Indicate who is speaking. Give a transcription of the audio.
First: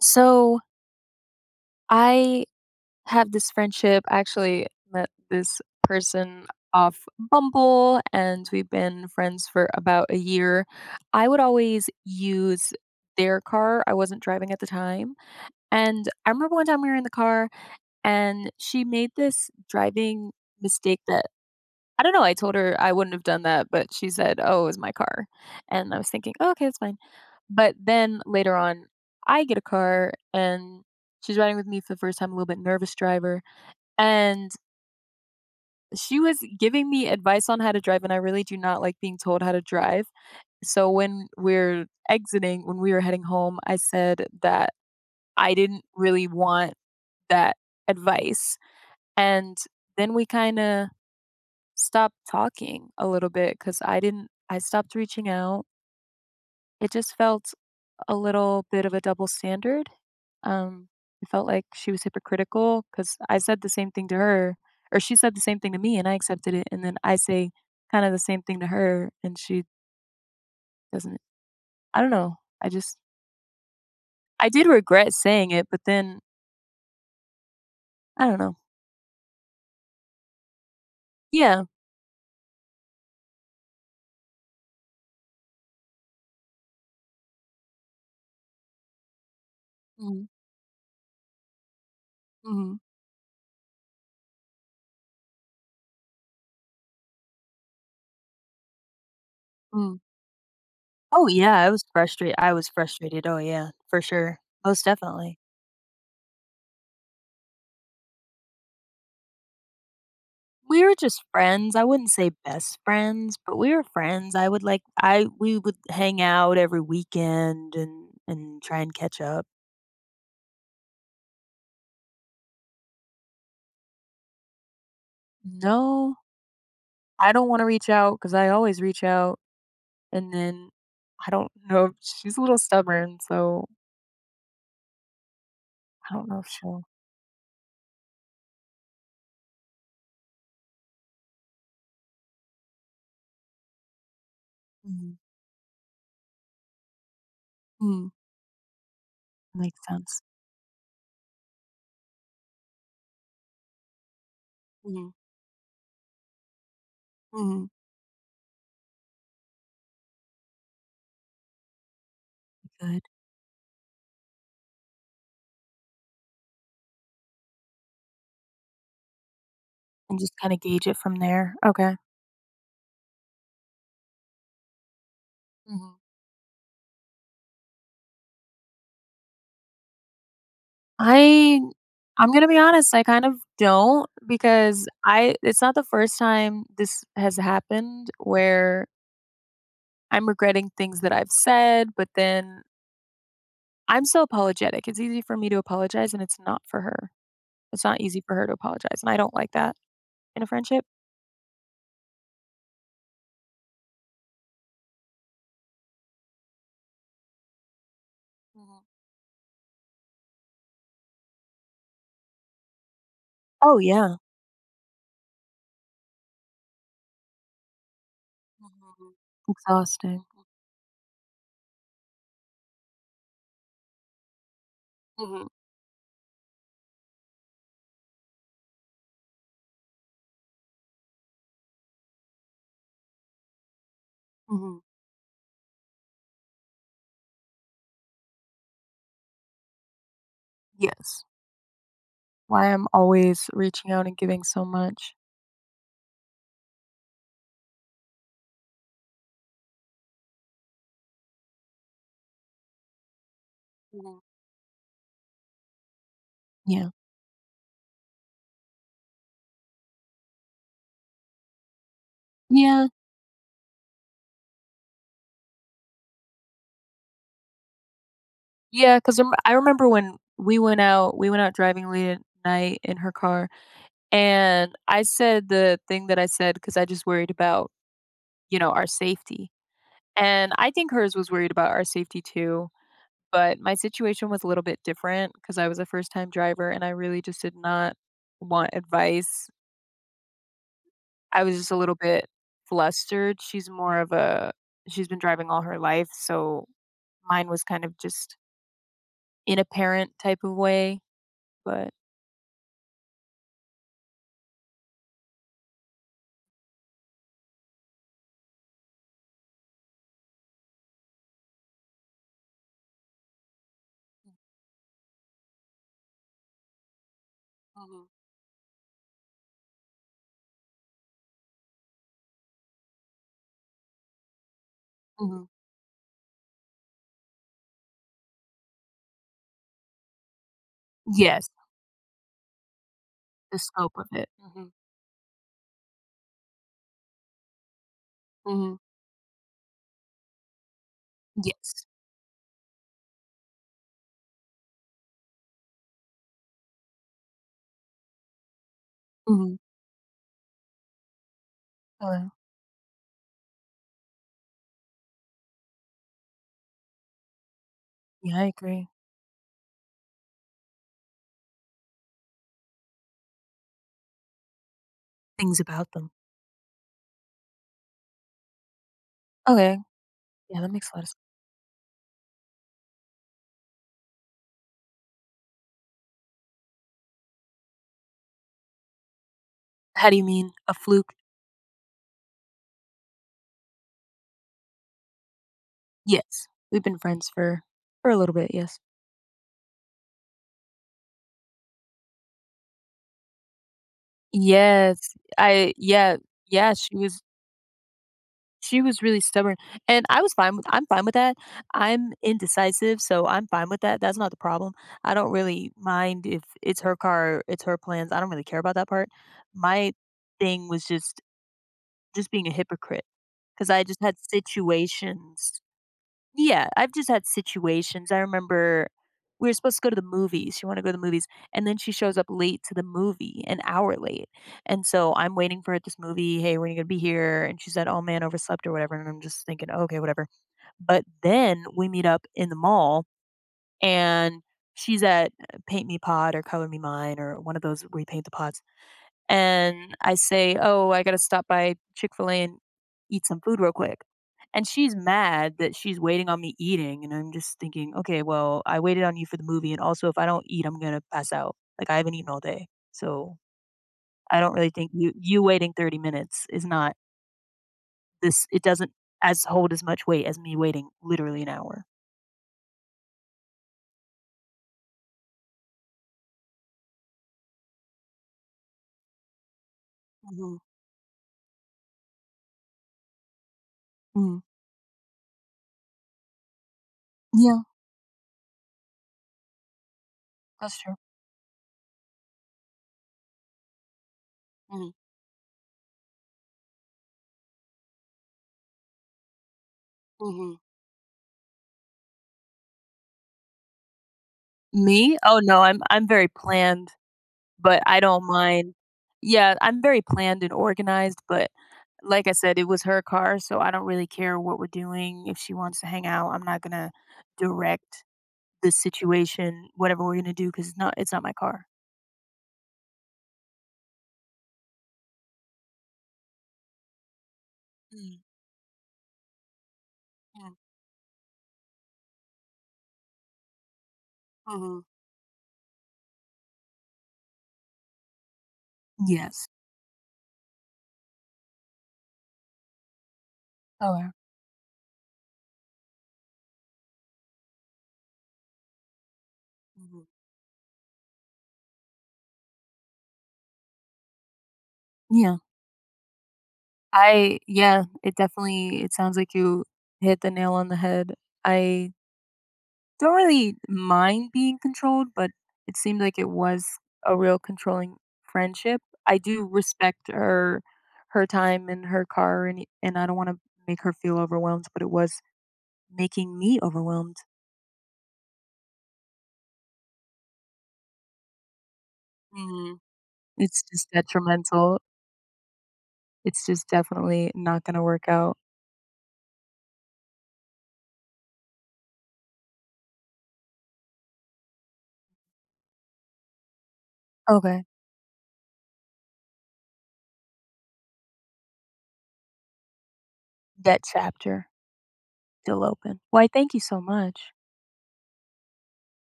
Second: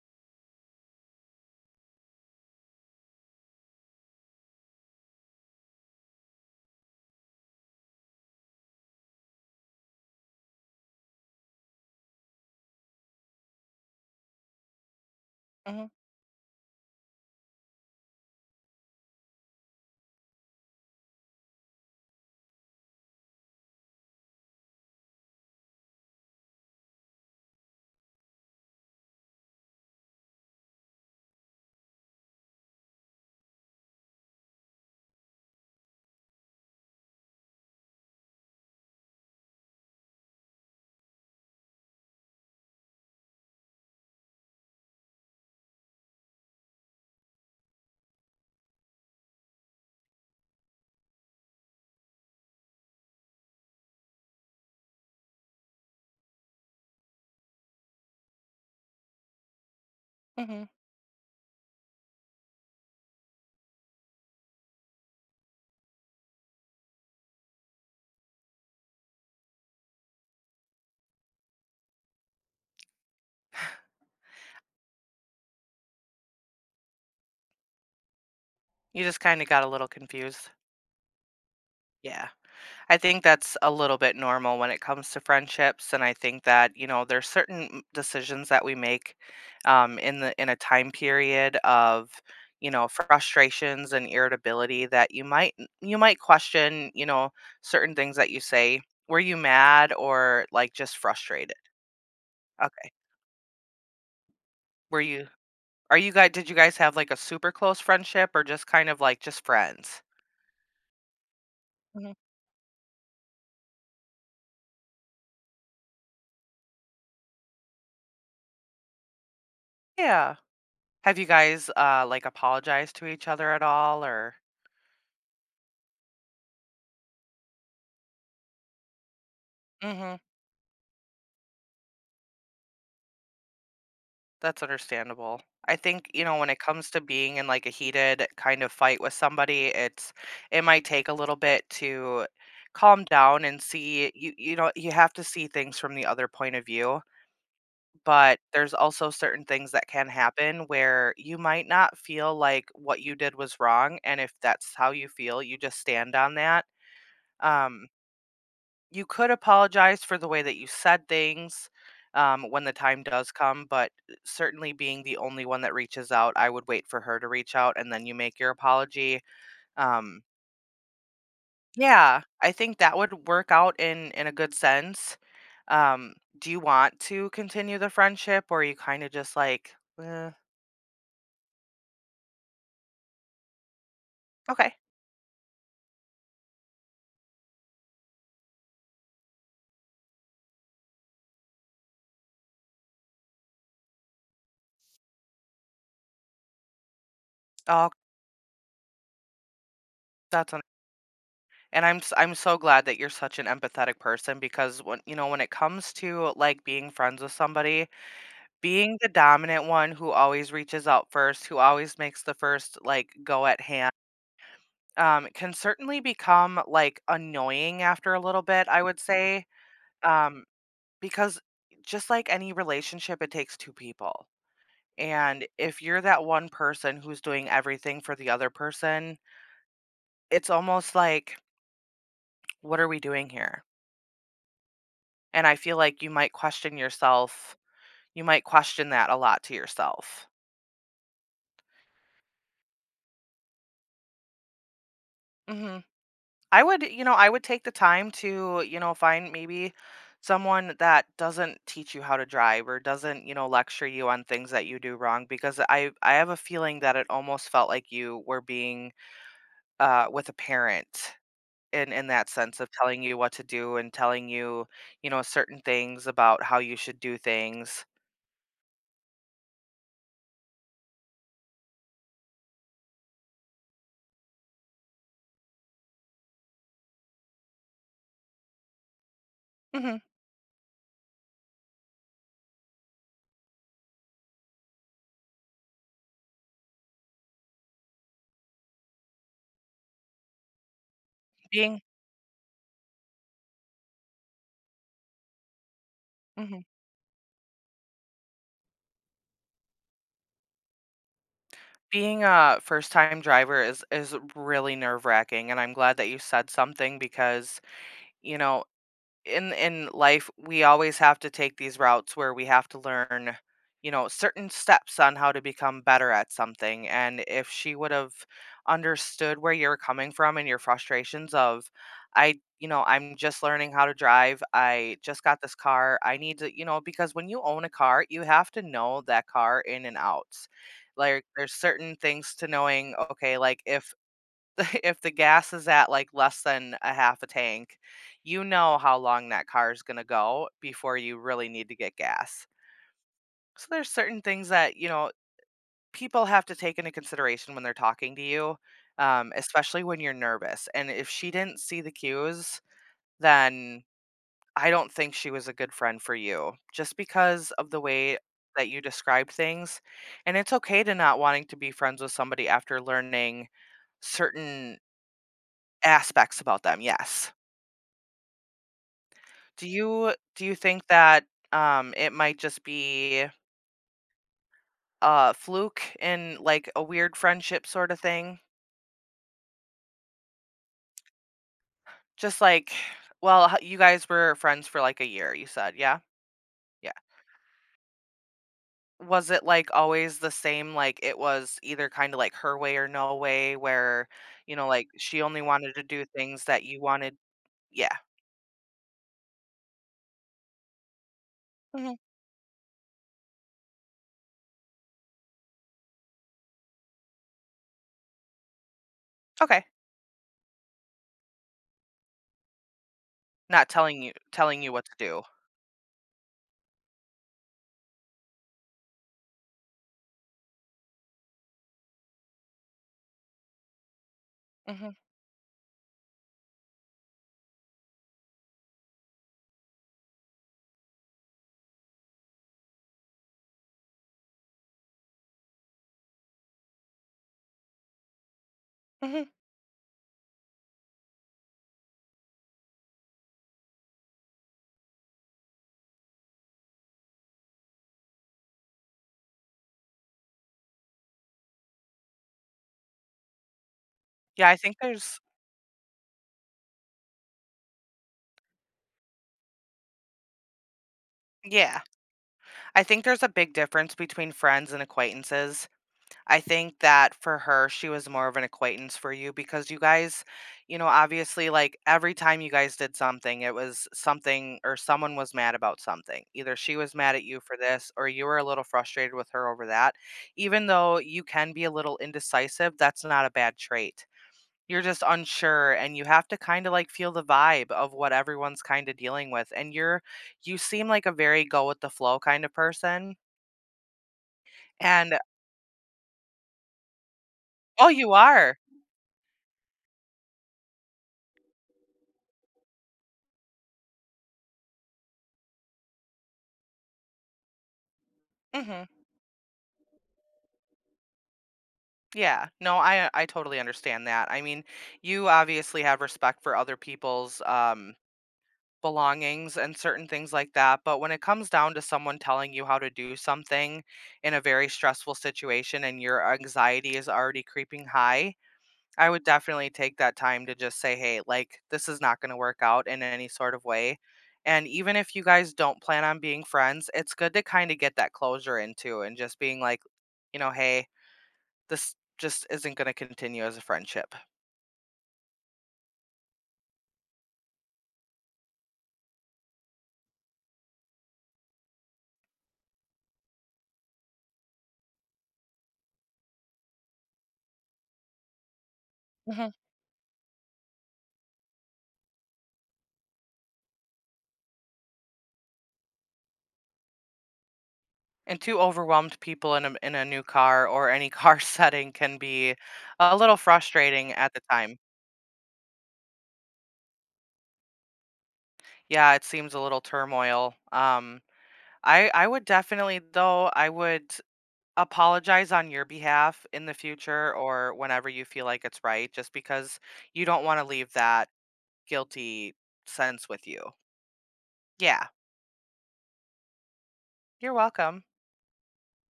Speaker 1: So I have this friendship. I actually met this person off Bumble, and we've been friends for about a year. I would always use their car. I wasn't driving at the time.
Speaker 2: Mhm,
Speaker 1: And I remember one time we were in the car, and she made this driving mistake that I don't know. I told her I wouldn't have done that, but she said, "Oh, it was my car." And I was thinking, oh, okay, that's fine. But then later on, I get a car and she's riding with me for the first time, a little bit nervous driver. And she was giving me advice on how to drive, and I really do not like being told how to drive. So when we were heading home, I said that I didn't really want that advice. And then we kind of stopped talking a little bit because I didn't, I stopped reaching out. It just felt a little bit of a double standard.
Speaker 2: mhm.
Speaker 1: Um, I felt like she was hypocritical because I said the same thing to her, or she said the same thing to me, and I accepted it. And then I say kind of the same thing to her, and she doesn't. I don't know. I just, I did regret saying it, but then I don't know.
Speaker 2: You just kinda got a little confused.
Speaker 1: Yeah.
Speaker 2: Yeah. I think that's a little bit normal when it comes to friendships, and I think that, there's certain decisions that we make, in
Speaker 1: Mm-hmm.
Speaker 2: the in a time period of,
Speaker 1: Mm-hmm.
Speaker 2: frustrations and irritability that you might question, certain things that you say. Were you mad or, like, just
Speaker 1: Oh
Speaker 2: frustrated?
Speaker 1: yeah, I was frustrated. I was
Speaker 2: Okay.
Speaker 1: frustrated. Oh yeah, for sure, most
Speaker 2: Were you
Speaker 1: definitely.
Speaker 2: are you guys? Did you guys have, like, a super close friendship or just kind of, like, just friends?
Speaker 1: We were just friends. I wouldn't
Speaker 2: Mhm.
Speaker 1: say best friends, but we were friends. I would like I we would hang out every weekend and try and catch up.
Speaker 2: Yeah. Have you guys, like, apologized to each other at all or
Speaker 1: No, I don't want to reach out because I always reach out,
Speaker 2: Mhm,
Speaker 1: and then I don't know. She's a little stubborn, so
Speaker 2: that's understandable. I think,
Speaker 1: I don't know if
Speaker 2: when it
Speaker 1: she'll.
Speaker 2: comes to being in, like, a heated kind of fight with somebody, it might take a little bit to calm down and see you have
Speaker 1: Mhm.
Speaker 2: to see things from the other point of view,
Speaker 1: Mhm.
Speaker 2: but there's also certain things
Speaker 1: Make
Speaker 2: that can
Speaker 1: sense.
Speaker 2: happen where you might not feel like what you did was wrong, and if that's how you
Speaker 1: Mhm.
Speaker 2: feel, you just stand on that.
Speaker 1: Mhm.
Speaker 2: um You could apologize for the way that you said things, when the time
Speaker 1: Good.
Speaker 2: does come, but certainly being the only one that reaches out, I would wait for her to reach out and then you make your apology.
Speaker 1: And
Speaker 2: Um,
Speaker 1: just kind of gauge it from there. Okay.
Speaker 2: yeah, I think that would work out in a good sense.
Speaker 1: Mhm.
Speaker 2: Um, do you want to continue the friendship or are you kind of just like, "Eh,
Speaker 1: I I'm gonna be honest, I kind of don't
Speaker 2: okay,
Speaker 1: because I it's not the first time this has happened where I'm regretting things that I've said, but then I'm so apologetic. It's easy for me to apologize and it's not for her. It's
Speaker 2: oh,
Speaker 1: not easy for her to apologize. And I don't like that in a
Speaker 2: that's un-"
Speaker 1: friendship.
Speaker 2: and I'm so glad that you're such an empathetic person because when when it comes to like being friends with somebody.
Speaker 1: Mhm.
Speaker 2: Being the dominant one who always reaches out first, who always makes the first, like, go at
Speaker 1: Oh
Speaker 2: hand,
Speaker 1: yeah.
Speaker 2: can certainly become, like, annoying after a little bit, I would
Speaker 1: Mhm.
Speaker 2: say,
Speaker 1: Exhausting.
Speaker 2: um, because just like any relationship, it takes two people, and
Speaker 1: Hmm.
Speaker 2: if you're that one person who's doing everything for the other person, it's almost like, "What are we doing here?"
Speaker 1: Hmm.
Speaker 2: And I feel like you might question yourself, you might question that a lot to yourself.
Speaker 1: Yes. Why I'm always reaching out and giving so much.
Speaker 2: Mhm. I would, I would take the time to, find maybe someone that doesn't teach you how to drive or doesn't, lecture you
Speaker 1: Mhm.
Speaker 2: on things that you do wrong because I have a feeling
Speaker 1: Yeah.
Speaker 2: that it almost felt like you were being with a parent in that sense of
Speaker 1: Yeah.
Speaker 2: telling you what to do and telling you, certain things about how you should do things.
Speaker 1: Yeah, because I remember when we went out driving late at night in her car, and I said the thing that I said because I just worried about our safety,
Speaker 2: Mhm.
Speaker 1: and I think hers was worried about our safety too, but my situation was a little bit different because I was a first-time driver, and I really just did not want advice. I was just a
Speaker 2: Being
Speaker 1: little bit flustered. She's more of a she's been driving all her life,
Speaker 2: Mhm.
Speaker 1: so mine was kind of just in a parent type of way, but
Speaker 2: Being a first time driver is really nerve wracking, and I'm glad that you said something because, you know in life we always have to take these routes where we have to learn, certain steps on how to become better at something. And if she would
Speaker 1: Mhm,
Speaker 2: have understood where you're coming from and your frustrations of, I you know I'm just learning how to drive, I just got
Speaker 1: mhm.
Speaker 2: this car, I need to, because when you own a car, you have to know that car in and out. Like,
Speaker 1: Yes,
Speaker 2: there's certain things to knowing, okay,
Speaker 1: the
Speaker 2: like if
Speaker 1: scope of it. Mhm,
Speaker 2: if the gas is at, like, less than a half a tank, you
Speaker 1: mhm.
Speaker 2: know how long that car is gonna go before you really need to
Speaker 1: Yes.
Speaker 2: get gas. So there's certain things that, people have to take into consideration when they're talking to you,
Speaker 1: Mhm.
Speaker 2: especially when you're nervous, and if she didn't see the
Speaker 1: Okay.
Speaker 2: cues, then I don't think she was a good friend for you, just because of the way
Speaker 1: Yeah, I
Speaker 2: that you
Speaker 1: agree.
Speaker 2: described things, and it's okay to not wanting to be friends with somebody after learning certain
Speaker 1: Things about them.
Speaker 2: aspects about them, yes. Do
Speaker 1: Okay.
Speaker 2: you do you
Speaker 1: Yeah, that
Speaker 2: think
Speaker 1: makes a lot of sense.
Speaker 2: that, it might just be a fluke and, like, a weird friendship sorta thing?
Speaker 1: How do you mean? A fluke?
Speaker 2: Just like, well, h you guys were friends for, like, a year, you said, yeah?
Speaker 1: Yes. We've
Speaker 2: Yeah.
Speaker 1: been friends for a little bit, yes.
Speaker 2: Was it, like, always the same, like, it was either kinda like her way or no way where, like,
Speaker 1: Yes.
Speaker 2: she only wanted
Speaker 1: I
Speaker 2: to do
Speaker 1: Yeah,
Speaker 2: things that
Speaker 1: yeah,
Speaker 2: you
Speaker 1: she
Speaker 2: wanted?
Speaker 1: was
Speaker 2: Yeah.
Speaker 1: she was really stubborn, and I'm fine with that.
Speaker 2: Mhm.
Speaker 1: I'm indecisive, so I'm fine with that. That's not the problem. I don't really mind if it's her car, it's her plans. I don't really care about that part.
Speaker 2: Okay.
Speaker 1: My thing was just being a hypocrite,
Speaker 2: Not
Speaker 1: because I
Speaker 2: telling
Speaker 1: just
Speaker 2: you
Speaker 1: had
Speaker 2: telling you what to do.
Speaker 1: situations. Yeah, I've just had situations. I remember we were supposed to go to the movies, she wanted to go to the movies, and then she shows up late to the movie, an hour late, and
Speaker 2: Mhm.
Speaker 1: so I'm waiting for her at this movie, "Hey, when are you gonna be here?" And she said, "Oh, man, overslept," or whatever, and I'm just thinking, "Okay, whatever," but then we meet up in the mall, and she's at Paint Me Pod or Color Me Mine or one of those where you paint the pods.
Speaker 2: Mhm.
Speaker 1: And I say, "Oh, I gotta stop by Chick-fil-A and eat some food real quick." And she's mad that she's waiting on me eating, and I'm just thinking, "Okay, well, I waited on you for the movie, and also if I don't eat, I'm gonna pass out. Like, I haven't eaten all day." So, I
Speaker 2: Yeah,
Speaker 1: don't
Speaker 2: I
Speaker 1: really
Speaker 2: think
Speaker 1: think you
Speaker 2: there's
Speaker 1: you waiting 30 minutes is not this it doesn't as hold as much weight as me waiting literally an
Speaker 2: Yeah.
Speaker 1: hour.
Speaker 2: I think there's a big difference between friends and acquaintances. I think that for her, she was more of an acquaintance for you because you guys,
Speaker 1: Mhm,
Speaker 2: obviously, like every time you guys did something, it was
Speaker 1: mhm.
Speaker 2: something or someone was mad about something. Either she was mad at you for
Speaker 1: Yeah,
Speaker 2: this or you were a little frustrated with her over that. Even
Speaker 1: that's true.
Speaker 2: though you can be a little indecisive, that's not a bad trait. You're
Speaker 1: Mhm,
Speaker 2: just unsure and you have to kind of like feel the vibe of what everyone's kind of dealing with. And you're,
Speaker 1: mhm.
Speaker 2: you seem like a very go with the flow kind of person. And
Speaker 1: Me? Oh, no, I'm very planned. But
Speaker 2: oh,
Speaker 1: I
Speaker 2: you
Speaker 1: don't
Speaker 2: are.
Speaker 1: mind. Yeah, I'm very planned and organized, but like I said, it was her car, so I don't really care what we're doing. If she wants to hang out, I'm not gonna direct the
Speaker 2: Mhm.
Speaker 1: situation, whatever we're gonna do, 'cause it's not my car.
Speaker 2: Yeah, no, I totally understand that. I mean, you obviously have respect for other people's,
Speaker 1: Mm,
Speaker 2: belongings and certain things
Speaker 1: yeah,
Speaker 2: like that, but when it comes down to someone telling you how to do something in a very
Speaker 1: mhm.
Speaker 2: stressful situation and your anxiety is already creeping high, I would
Speaker 1: Yes.
Speaker 2: definitely take that time to just say, "Hey, like, this is not going to work out in any sort of way."
Speaker 1: Okay.
Speaker 2: And even if you guys don't plan on being friends, it's good to kind of get that closure into and just being like,
Speaker 1: Mhm.
Speaker 2: you know, "Hey, this just isn't going to continue as a friendship."
Speaker 1: Yeah. I Yeah, it definitely it sounds like you hit the nail on the head. I don't really mind being controlled, but it seemed like it was a real controlling friendship. I do
Speaker 2: Mhm.
Speaker 1: respect her time and her car and I don't wanna make her feel overwhelmed, but it was making me overwhelmed.
Speaker 2: And two overwhelmed people in a new car or any car setting can be
Speaker 1: Mhm.
Speaker 2: a little
Speaker 1: It's just
Speaker 2: frustrating at the
Speaker 1: detrimental.
Speaker 2: time.
Speaker 1: It's just definitely not gonna work out.
Speaker 2: Yeah, it seems a little turmoil. I would definitely though, I would apologize on your behalf in the future
Speaker 1: Okay.
Speaker 2: or whenever you feel like it's right, just because you don't want to leave that guilty sense with you.
Speaker 1: That chapter
Speaker 2: Yeah,
Speaker 1: still open. Why, thank you so much.
Speaker 2: you're welcome.